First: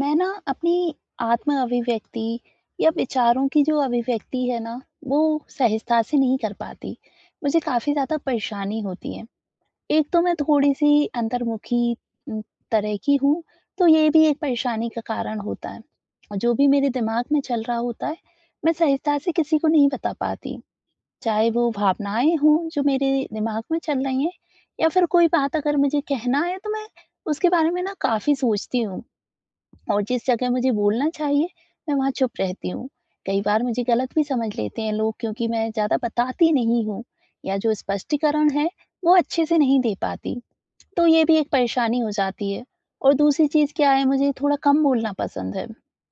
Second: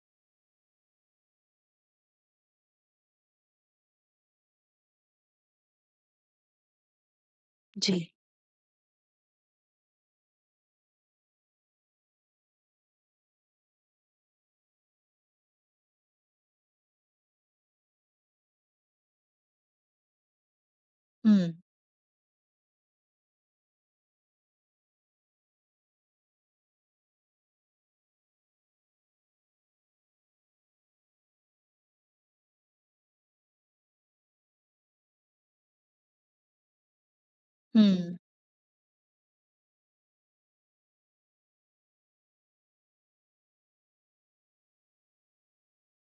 मैं ना अपनी आत्म अभिव्यक्ति या विचारों की जो अभिव्यक्ति है ना, वो सहजता से नहीं कर पाती। मुझे काफ़ी जी। ज़्यादा परेशानी होती है। एक तो मैं थोड़ी-सी अंतर्मुखी उम, तरह की हूँ, तो ये भी एक परेशानी का कारण होता है। और जो भी मेरे दिमाग में चल रहा होता है, मैं सहजता से किसी को नहीं बता पाती। चाहे हुँ, वो भावनाएँ हों जो मेरे दिमाग में चल रही हैं या फिर कोई बात अगर मुझे कहना है, तो मैं उसके बारे में ना काफ़ी सोचती हूँ। और जिस जगह मुझे बोलना चाहिए, मैं वहाँ चुप रहती हूँ। कई बार मुझे गलत भी समझ लेते हैं लोग क्योंकि मैं ज़्यादा बताती नहीं हूँ या जो हुँ, स्पष्टीकरण है, वो अच्छे से नहीं दे पाती। तो ये भी एक परेशानी हो जाती है और दूसरी चीज़ क्या है मुझे थोड़ा कम बोलना पसंद है।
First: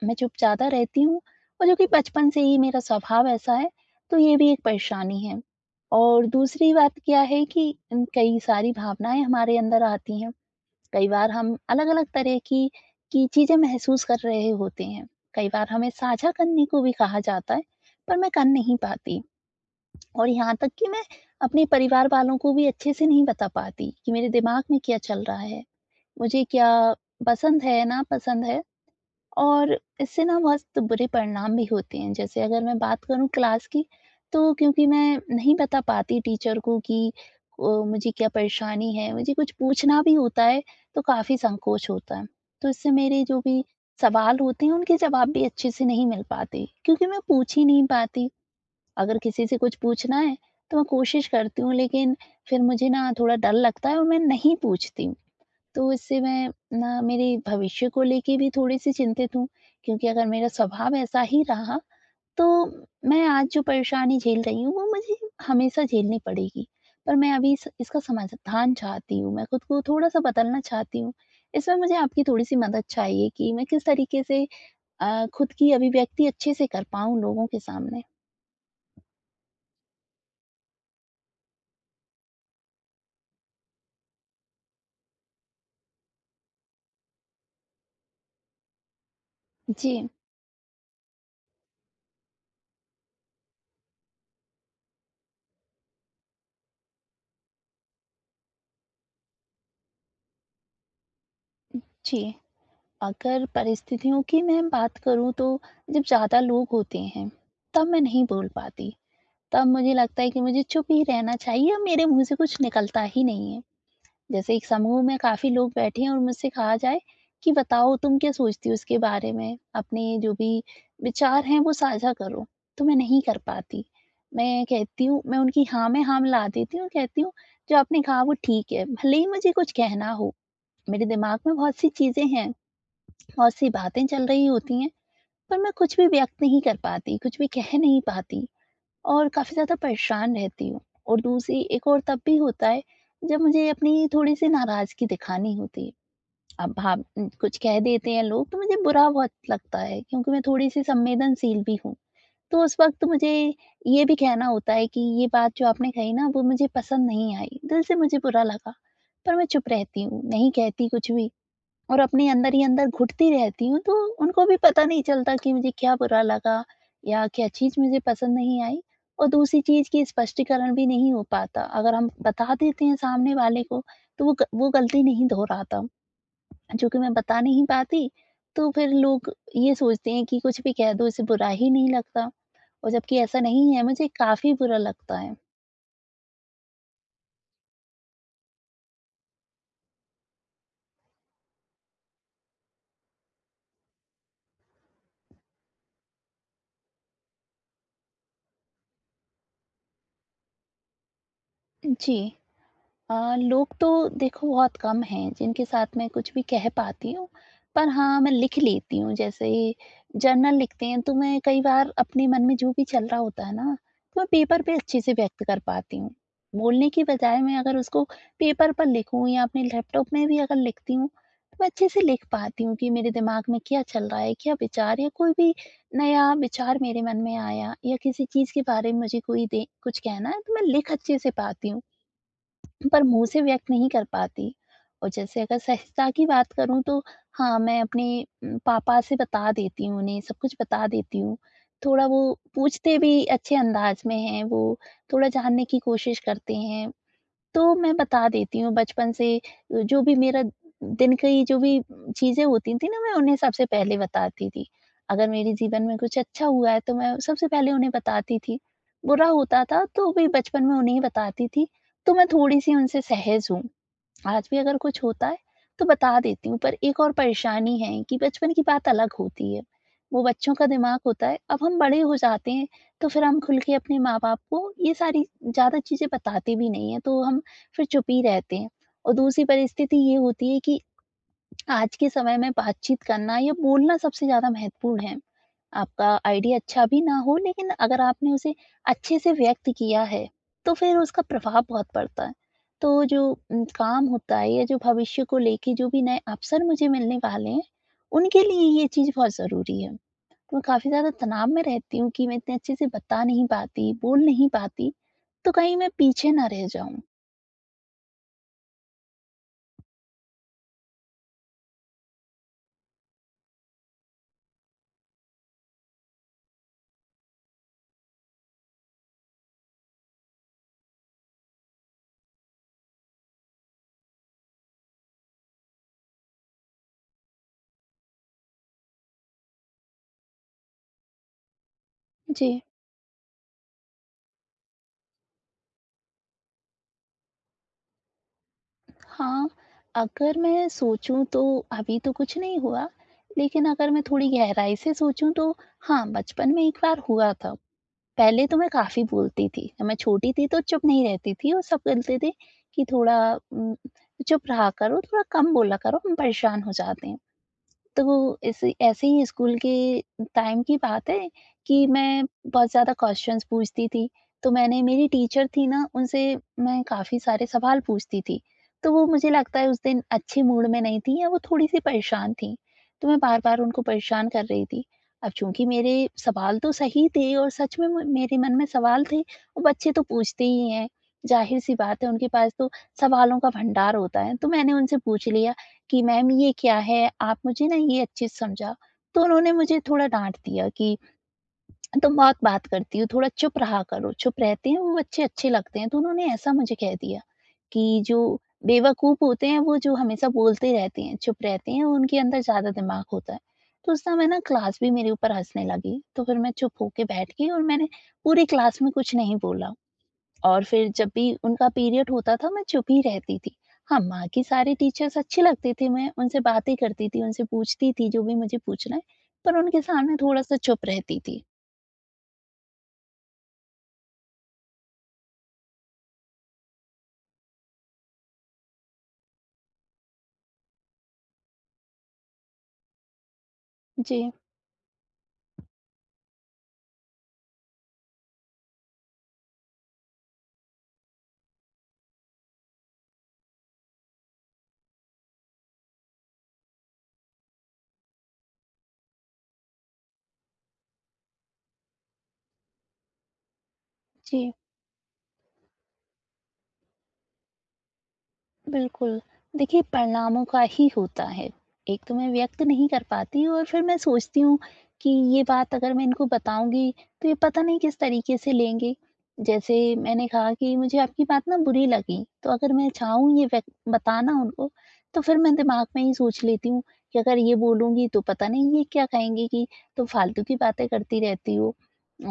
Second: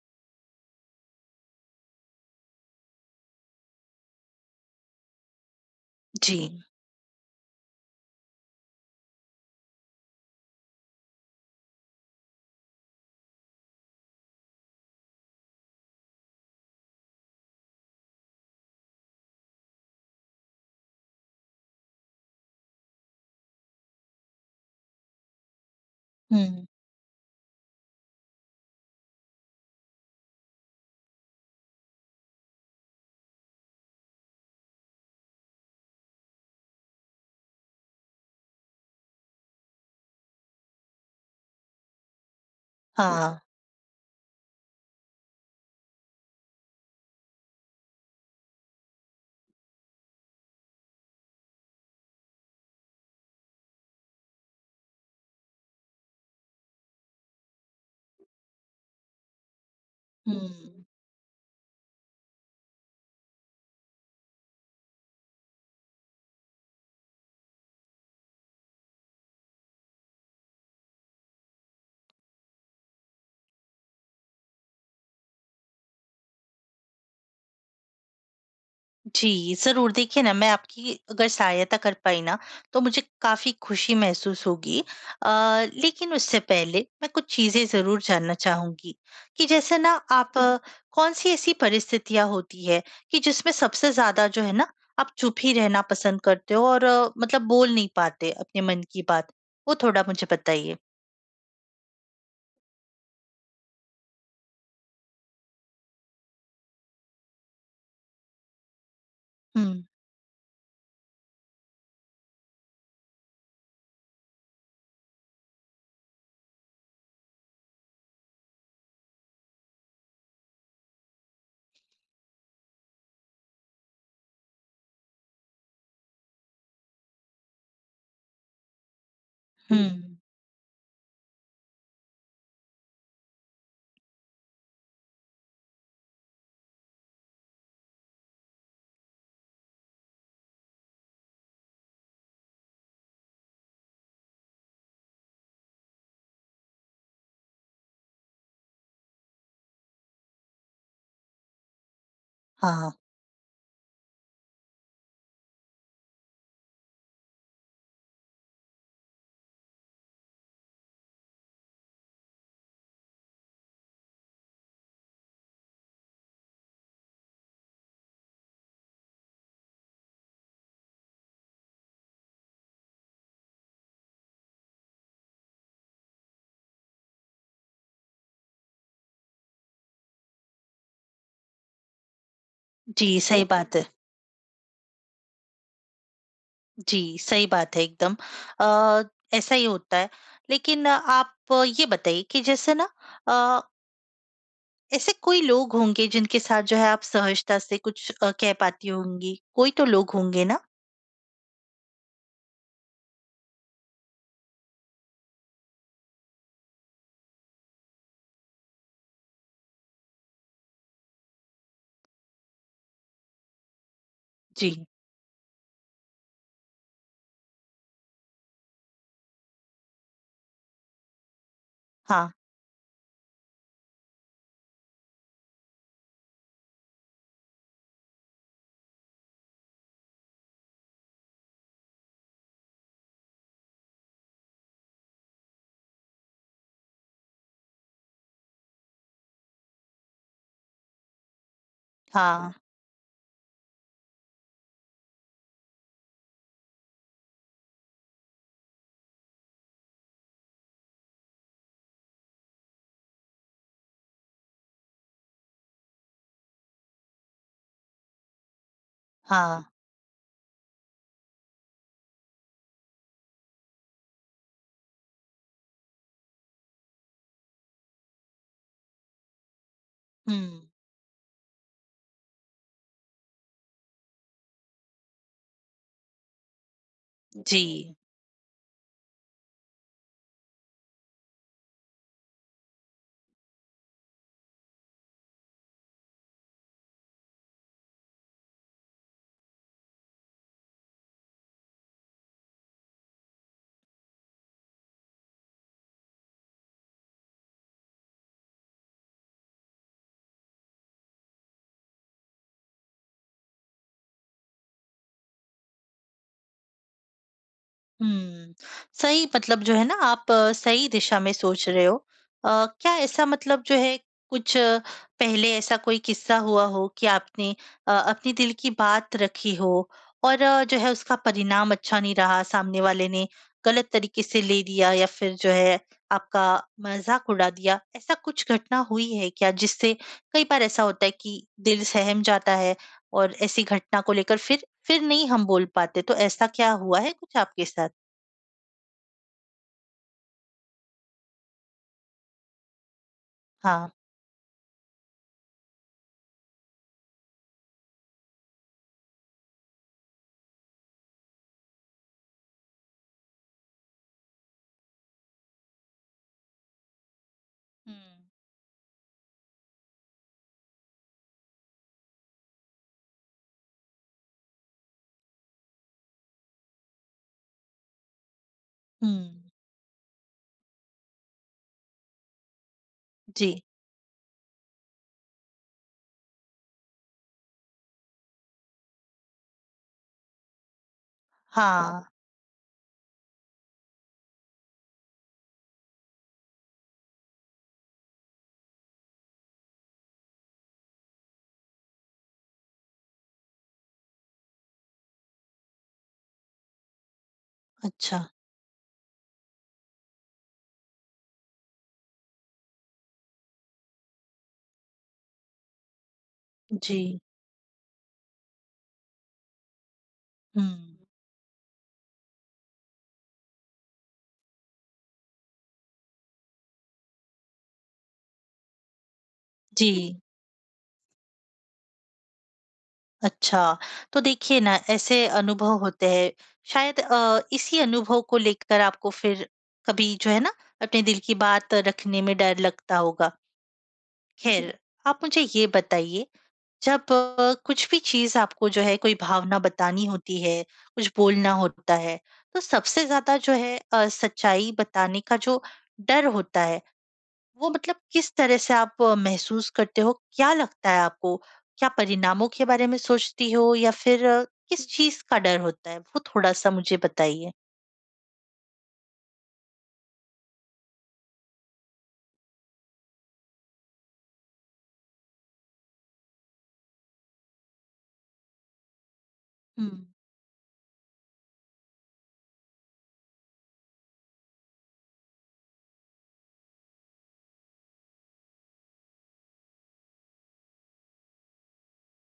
मैं चुप ज़्यादा रहती हूँ और जो कि बचपन से ही मेरा स्वभाव ऐसा है, तो ये भी एक परेशानी है। और जी। दूसरी बात क्या है कि कई सारी भावनाएँ हमारे अंदर आती हैं। कई बार हम अलग-अलग तरह की चीज़ें महसूस कर रहे होते हैं। कई बार हमें साझा करने को भी कहा जाता है, पर मैं कर नहीं पाती और यहाँ तक कि मैं अपने परिवार वालों को भी अच्छे से नहीं बता पाती कि मेरे दिमाग में क्या चल रहा है। मुझे हुँ, क्या पसंद है, नापसंद है। और इससे ना बहुत बुरे परिणाम भी होते हैं। जैसे अगर मैं बात करूँ क्लास की, तो क्योंकि मैं नहीं बता पाती टीचर को कि मुझे क्या परेशानी है, मुझे कुछ पूछना भी होता है, तो काफ़ी संकोच होता है। तो इससे मेरे हाँ, जो भी सवाल होते हैं, उनके जवाब भी अच्छे से नहीं मिल पाते, क्योंकि मैं पूछ ही नहीं पाती। अगर किसी से कुछ पूछना है, तो मैं कोशिश करती हूँ, लेकिन फिर मुझे ना थोड़ा डर लगता है और मैं नहीं पूछती। तो इससे मैं ना मेरे भविष्य को लेके भी थोड़ी-सी चिंतित हूँ, क्योंकि अगर मेरा हुँ। स्वभाव ऐसा ही रहा, तो मैं आज जो परेशानी झेल रही हूँ, वो मुझे हमेशा झेलनी पड़ेगी। पर मैं अभी इस इसका समाधान चाहती हूँ, मैं खुद को थोड़ा-सा बदलना चाहती हूँ। इसमें मुझे आपकी थोड़ी-सी मदद चाहिए कि मैं किस तरीके से खुद की अभिव्यक्ति अच्छे से कर पाऊँ लोगों के सामने। जी, ज़रूर देखिए ना मैं आपकी अगर सहायता कर पाई ना, तो मुझे काफ़ी खुशी महसूस होगी। अ, लेकिन उससे पहले मैं कुछ चीज़ें ज़रूर जानना चाहूँगी, कि जैसे ना जी, आप कौन-सी ऐसी परिस्थितियाँ होती है कि जिसमें सबसे ज़्यादा जो है ना, आप चुप ही रहना पसंद करते हो और मतलब बोल नहीं पाते अपने मन की बात? वो थोड़ा मुझे बताइए। जी। अगर परिस्थितियों की मैं बात करूँ, तो जब ज़्यादा लोग होते हैं, तब मैं नहीं बोल पाती। तब हुँ, मुझे लगता है कि मुझे चुप ही रहना चाहिए और मेरे मुँह से कुछ निकलता ही नहीं है। जैसे एक समूह में काफ़ी लोग बैठे हैं और मुझसे कहा जाए कि बताओ तुम क्या सोचती हो इसके बारे में? अपने जो भी विचार हैं वो साझा करो। तो मैं नहीं कर पाती। मैं कहती हूँ मैं उनकी हाँ में हाँ मिला देती हूँ और कहती हूँ जो आपने कहा वो ठीक है। भले ही मुझे कुछ हुँ। कहना हो, मेरे दिमाग में बहुत सी चीज़ें हैं, बहुत सी बातें चल रही होती हैं, पर मैं कुछ भी व्यक्त नहीं कर पाती, कुछ भी कह नहीं पाती। और काफ़ी ज़्यादा परेशान रहती हूँ। और दूसरी एक और तब भी होता है जब मुझे अपनी थोड़ी-सी नाराज़गी दिखानी होती है। अब भाव कुछ कह देते हैं लोग तो मुझे बुरा बहुत लगता है क्योंकि मैं थोड़ी-सी संवेदनशील भी हूँ। तो हाँ, उस हाँ। वक़्त मुझे ये भी कहना होता है कि ये बात जो आपने कही ना वो मुझे पसंद नहीं आई, दिल से मुझे बुरा लगा। पर मैं चुप रहती हूँ, नहीं कहती कुछ भी। और अपने अंदर ही अंदर घुटती रहती हूँ, तो उनको भी पता नहीं चलता कि मुझे क्या बुरा लगा या क्या चीज़ मुझे पसंद नहीं आई और दूसरी चीज़ की स्पष्टीकरण भी नहीं हो पाता। अगर हम बता देते हैं सामने वाले को, तो वो गलती नहीं दोहराता। चूँकि मैं बता नहीं पाती, तो फिर लोग ये सोचते हैं कि कुछ भी कह दो, इसे बुरा ही नहीं लगता और जी, जबकि ऐसा सही नहीं बात है, है। मुझे काफ़ी बुरा लगता है। जी, सही बात है एकदम। अ, ऐसा ही होता है। लेकिन आप ये बताइए कि जैसे ना अ, ऐसे कोई लोग होंगे जिनके साथ जो है आप सहजता से कुछ कह पाती होंगी? कोई तो लोग होंगे ना? जी। लोग तो देखो बहुत कम हैं जिनके साथ मैं कुछ भी कह पाती हूँ, पर हाँ, मैं लिख लेती हूँ। जैसे जर्नल लिखते हैं तो मैं कई बार अपने मन में जो भी चल रहा होता है ना, तो मैं पेपर पे जी। अच्छे से व्यक्त कर पाती हूँ। बोलने की बजाय मैं अगर उसको पेपर पर लिखूँ या अपने लैपटॉप में भी अगर लिखती हूँ, तो मैं अच्छे से लिख हाँ, पाती हूँ कि मेरे दिमाग में क्या चल रहा है, क्या विचार या कोई भी नया विचार मेरे मन में आया या किसी चीज़ के बारे में मुझे कोई दे कुछ कहना है, तो मैं लिख अच्छे से पाती हूँ। पर मुँह से व्यक्त नहीं कर पाती। और जैसे अगर सहजता की बात करूँ तो हाँ, मैं अपने पापा से बता देती हूँ उन्हें, सब कुछ बता देती हूँ। थोड़ा वो हाँ, पूछते भी अच्छे अंदाज़ में हैं, वो थोड़ा जानने की कोशिश करते हैं। तो मैं बता देती हूँ बचपन से जो भी मेरा दिन की जो भी चीज़ें होती थी ना मैं उन्हें सबसे पहले बताती थी। अगर मेरे जीवन में कुछ अच्छा हुआ है तो मैं सबसे पहले उन्हें बताती थी। बुरा हाँ। होता था तो भी बचपन में उन्हें ही बताती थी। तो मैं थोड़ी-सी उनसे सहज हूँ। आज भी अगर कुछ होता है तो बता देती हूँ, पर एक और परेशानी है कि बचपन की बात अलग होती है। वो हुँ, बच्चों का दिमाग होता है, अब हम बड़े हो जाते हैं, तो फिर हम खुल के अपने माँ-बाप को ये सारी ज़्यादा चीज़ें बताते भी नहीं हैं, तो हम जी। फिर चुप ही रहते हैं। और दूसरी परिस्थिति ये होती है कि आज के समय में बातचीत करना या बोलना सबसे ज़्यादा महत्वपूर्ण है। आपका आइडिया अच्छा भी ना हो लेकिन अगर आपने उसे अच्छे से व्यक्त किया है तो फिर उसका प्रभाव बहुत पड़ता है। तो जो काम होता है या जो भविष्य को लेके जो भी नए अवसर मुझे मिलने वाले हैं, उनके लिए ये चीज़ बहुत ज़रूरी है। मैं काफ़ी ज़्यादा तनाव में रहती हूँ कि मैं इतने अच्छे से बता नहीं पाती, बोल नहीं पाती, तो कहीं मैं पीछे ना रह जाऊँ। हुँ। सही मतलब जो है ना आप सही दिशा में सोच रहे हो। क्या ऐसा मतलब जो है कुछ पहले ऐसा कोई किस्सा हुआ हो कि आपने अपने दिल की बात रखी हो और जो है उसका परिणाम अच्छा नहीं रहा, सामने वाले ने गलत तरीके से ले लिया या फिर जो है आपका मज़ाक उड़ा दिया, ऐसा कुछ घटना हुई है क्या? जिससे कई बार ऐसा होता है कि दिल सहम जी। जाता है और ऐसी घटना को लेकर फिर नहीं हम बोल पाते, तो ऐसा क्या हुआ है कुछ आपके साथ? हाँ, अगर मैं सोचूँ तो अभी तो कुछ नहीं हुआ, लेकिन अगर हाँ। मैं थोड़ी गहराई से सोचूँ तो हाँ, बचपन में एक बार हुआ था। पहले तो मैं काफ़ी बोलती थी, जब मैं छोटी थी तो चुप नहीं रहती थी और सब बोलते थे कि थोड़ा उम, चुप रहा करो, थोड़ा कम बोला करो, हम परेशान हो जाते हैं। हुँ। तो वो ऐसे ऐसे ही स्कूल के टाइम की बात है कि मैं बहुत ज़्यादा क्वेश्चंस पूछती थी। तो मैंने मेरी टीचर थी ना, उनसे मैं काफ़ी सारे सवाल पूछती थी। तो वो हुँ, मुझे लगता है उस दिन अच्छे मूड में नहीं थी या वो थोड़ी-सी परेशान थी। तो मैं जी। बार-बार उनको परेशान कर रही थी। अब चूँकि मेरे सवाल तो सही थे और सच में म मेरे मन में सवाल थे और बच्चे तो पूछते ही हैं। ज़ाहिर-सी बात हाँ, है उनके पास तो सवालों का भंडार होता है। तो मैंने उनसे पूछ लिया कि मैम ये क्या है? आप मुझे ना ये अच्छे से समझा। तो उन्होंने मुझे थोड़ा डाँट दिया कि तुम बहुत बात करती हो, थोड़ा चुप रहा करो, चुप रहते हैं वो बच्चे अच्छे लगते हैं। तो उन्होंने ऐसा मुझे कह दिया कि जो अच्छा, बेवकूफ़ होते हैं वो जो हमेशा बोलते रहते हैं, चुप रहते हैं, उनके अंदर ज़्यादा दिमाग होता है। तो उस समय ना क्लास भी मेरे ऊपर हँसने लगी। तो फिर मैं चुप होके जी। बैठ गई और मैंने पूरी क्लास में कुछ नहीं बोला। और हुँ, फिर जब भी उनका पीरियड होता था मैं चुप ही रहती थी। हाँ, माँ के सारे टीचर्स अच्छे लगते थे, मैं उनसे बातें करती थी, उनसे पूछती थी जो भी मुझे पूछना है, पर उनके सामने जी, थोड़ा-सा चुप रहती थी। अच्छा। तो देखिए ना ऐसे अनुभव होते हैं, शायद इसी अनुभव को लेकर आपको फिर कभी जो है ना अपने दिल की बात रखने में डर लगता होगा। जी, जी। ख़ैर, आप मुझे ये बताइए जब कुछ भी चीज़ आपको जो है कोई भावना बतानी होती है, कुछ बोलना होता है, तो सबसे ज़्यादा जो है सच्चाई बताने का जो डर होता है वो मतलब किस तरह से आप महसूस करते हो? क्या लगता है आपको? क्या परिणामों के बारे में सोचती हो या फिर जी। किस चीज़ का डर होता है? वो थोड़ा-सा मुझे बताइए। बिल्कुल। देखिए परिणामों का ही होता है। एक तो मैं व्यक्त नहीं कर पाती और फिर मैं सोचती हूँ कि ये बात अगर मैं इनको बताऊँगी तो ये पता नहीं किस तरीके से लेंगे। जैसे हुँ, मैंने कहा कि मुझे आपकी बात ना बुरी लगी, तो अगर मैं चाहूँ ये व्यक्त बताना उनको तो फिर मैं दिमाग में ही सोच लेती हूँ कि अगर ये बोलूँगी तो पता नहीं ये क्या कहेंगे कि तुम फालतू की बातें करती रहती हो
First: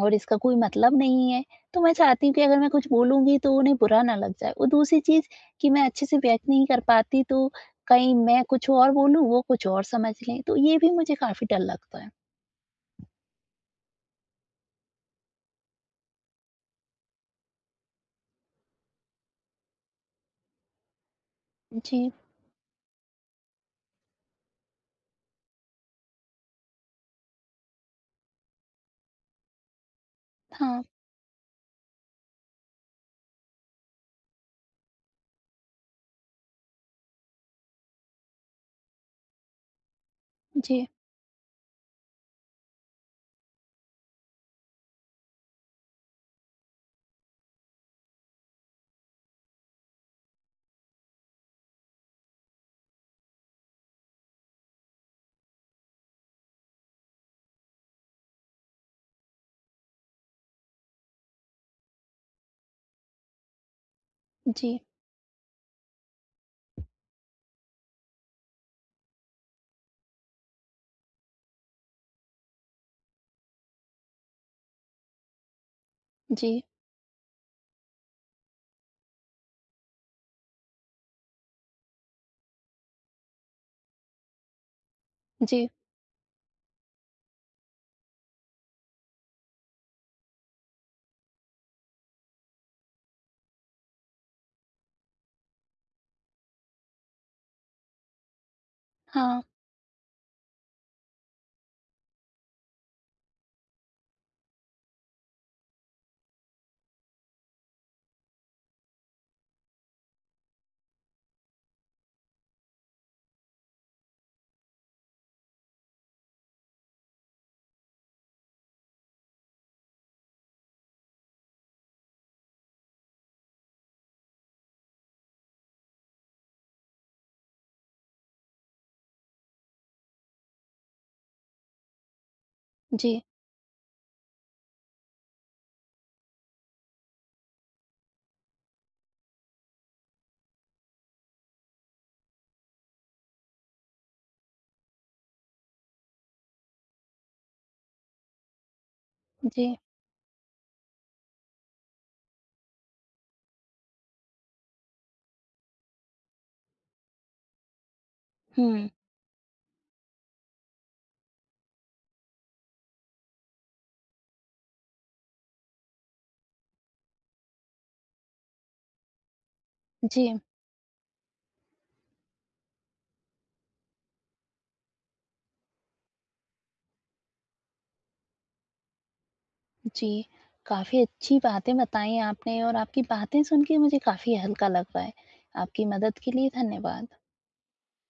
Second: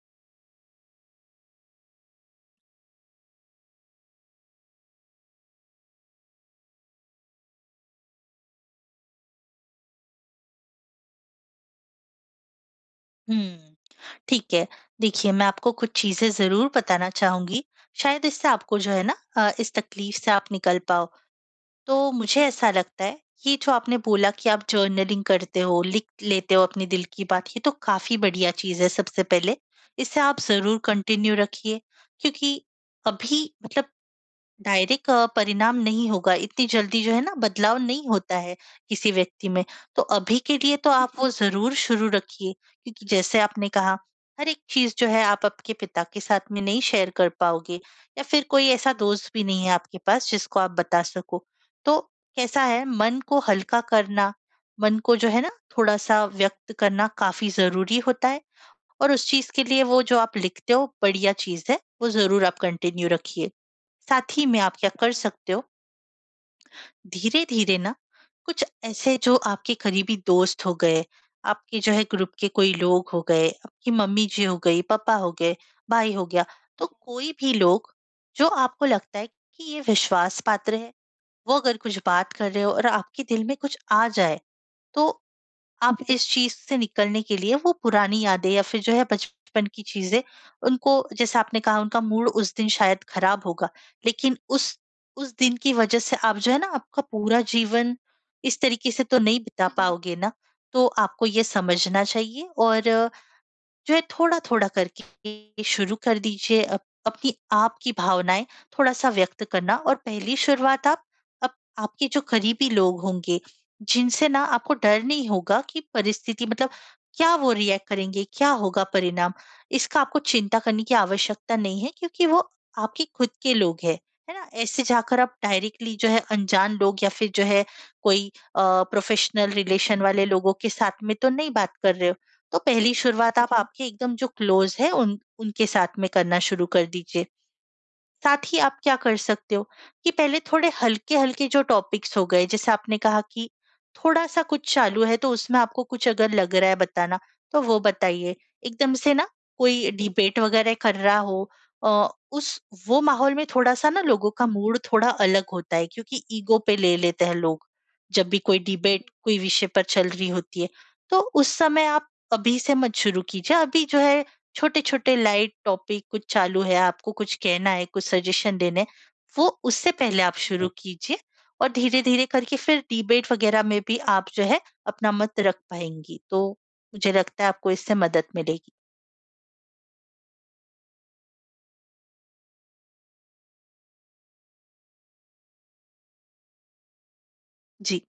और इसका कोई मतलब नहीं है। तो मैं चाहती हूँ कि अगर मैं कुछ बोलूँगी तो उन्हें बुरा ना लग जाए और दूसरी चीज़ कि मैं अच्छे से व्यक्त नहीं कर पाती तो कहीं मैं कुछ और बोलूँ वो कुछ और समझ लें, तो ये भी मुझे काफ़ी डर लगता है। हुँ, ठीक है। देखिए, मैं आपको कुछ चीज़ें ज़रूर बताना चाहूँगी, शायद इससे आपको जो है ना इस तकलीफ से आप निकल पाओ। जी, तो मुझे ऐसा लगता है, ये जो आपने बोला कि आप जर्नलिंग करते हो, लिख लेते हो अपनी दिल की बात, ये तो काफ़ी बढ़िया चीज़ है सबसे पहले। इसे आप ज़रूर हाँ, कंटिन्यू रखिए क्योंकि अभी मतलब डायरेक्ट परिणाम नहीं होगा, इतनी जल्दी जो है ना बदलाव नहीं होता है किसी व्यक्ति में। तो अभी के लिए जी, तो आप वो ज़रूर शुरू रखिए क्योंकि जैसे आपने कहा, हर एक चीज़ जो है आप आपके पिता के साथ में नहीं शेयर कर पाओगे या फिर कोई ऐसा दोस्त भी नहीं है आपके पास जिसको आप बता सको। तो कैसा है मन को हल्का करना, मन को जो है ना थोड़ा-सा व्यक्त करना काफ़ी ज़रूरी होता है और उस चीज़ के लिए वो जो आप लिखते हो बढ़िया चीज़ है, वो ज़रूर आप कंटिन्यू रखिए। साथ ही में आप जी, क्या कर सकते हो, धीरे-धीरे ना कुछ ऐसे जो आपके करीबी दोस्त हो गए, आपके जो है ग्रुप के कोई लोग हो गए, आपकी मम्मी जी हो गई, पापा हो गए, भाई हो गया, जी, तो कोई भी लोग जो आपको लगता है कि ये विश्वास पात्र है, वो अगर कुछ बात कर रहे हो और आपके दिल में कुछ आ जाए, तो जी, आप इस चीज़ से निकलने के लिए वो पुरानी यादें या फिर जो है बचपन की चीज़ें उनको जैसे आपने कहा उनका मूड उस दिन शायद खराब होगा, लेकिन उस दिन की वज़ह से आप जो है ना आपका पूरा जीवन इस तरीके से तो हाँ, नहीं बिता हुँ, हुँ। पाओगे ना, तो आपको ये समझना चाहिए और जो है थोड़ा-थोड़ा करके शुरू कर दीजिए अप अपनी आपकी भावनाएँ थोड़ा-सा व्यक्त करना और पहली शुरुआत आप अप आपके जो करीबी लोग होंगे, जिनसे ना आपको डर नहीं होगा कि परिस्थिति मतलब क्या वो रिएक्ट करेंगे, क्या होगा परिणाम? इसका आपको चिंता करने की आवश्यकता नहीं है क्योंकि वो आपके खुद के लोग हैं, है ना? ऐसे जाकर आप डायरेक्टली जो है अनजान लोग या फिर जो है कोई अ, प्रोफ़ेशनल रिलेशन वाले लोगों के साथ में तो नहीं बात कर रहे हो। तो पहली जी, शुरुआत आप आपके एकदम जो क्लोज़ है उन उनके साथ में करना शुरू कर दीजिए। साथ ही आप क्या कर सकते हो कि पहले थोड़े हल्के-हल्के जो टॉपिक्स हो गए, जैसे आपने कहा कि थोड़ा-सा कुछ चालू है, तो उसमें आपको कुछ अगर लग रहा है बताना, तो वो बताइए। एकदम से ना जी, कोई डिबेट वगैरह कर रहा हो, उस वो माहौल में थोड़ा-सा ना लोगों का मूड थोड़ा अलग होता है क्योंकि ईगो पे ले लेते हैं लोग, जब भी कोई हुँ, डिबेट कोई विषय पर चल रही होती है। तो उस समय आप अभी से मत शुरू कीजिए, अभी जो है छोटे छोटे लाइट टॉपिक कुछ चालू है, आपको कुछ कहना है, कुछ सजेशन देने हैं, वो उससे पहले आप जी, शुरू कीजिए और धीरे धीरे करके फिर डिबेट वगैरह में भी आप जो है अपना मत रख पाएंगी, तो मुझे लगता है आपको इससे मदद मिलेगी। जी। काफ़ी अच्छी बातें बताई आपने और आपकी बातें सुन के मुझे काफ़ी हल्का लग रहा है। आपकी मदद के लिए धन्यवाद। जी।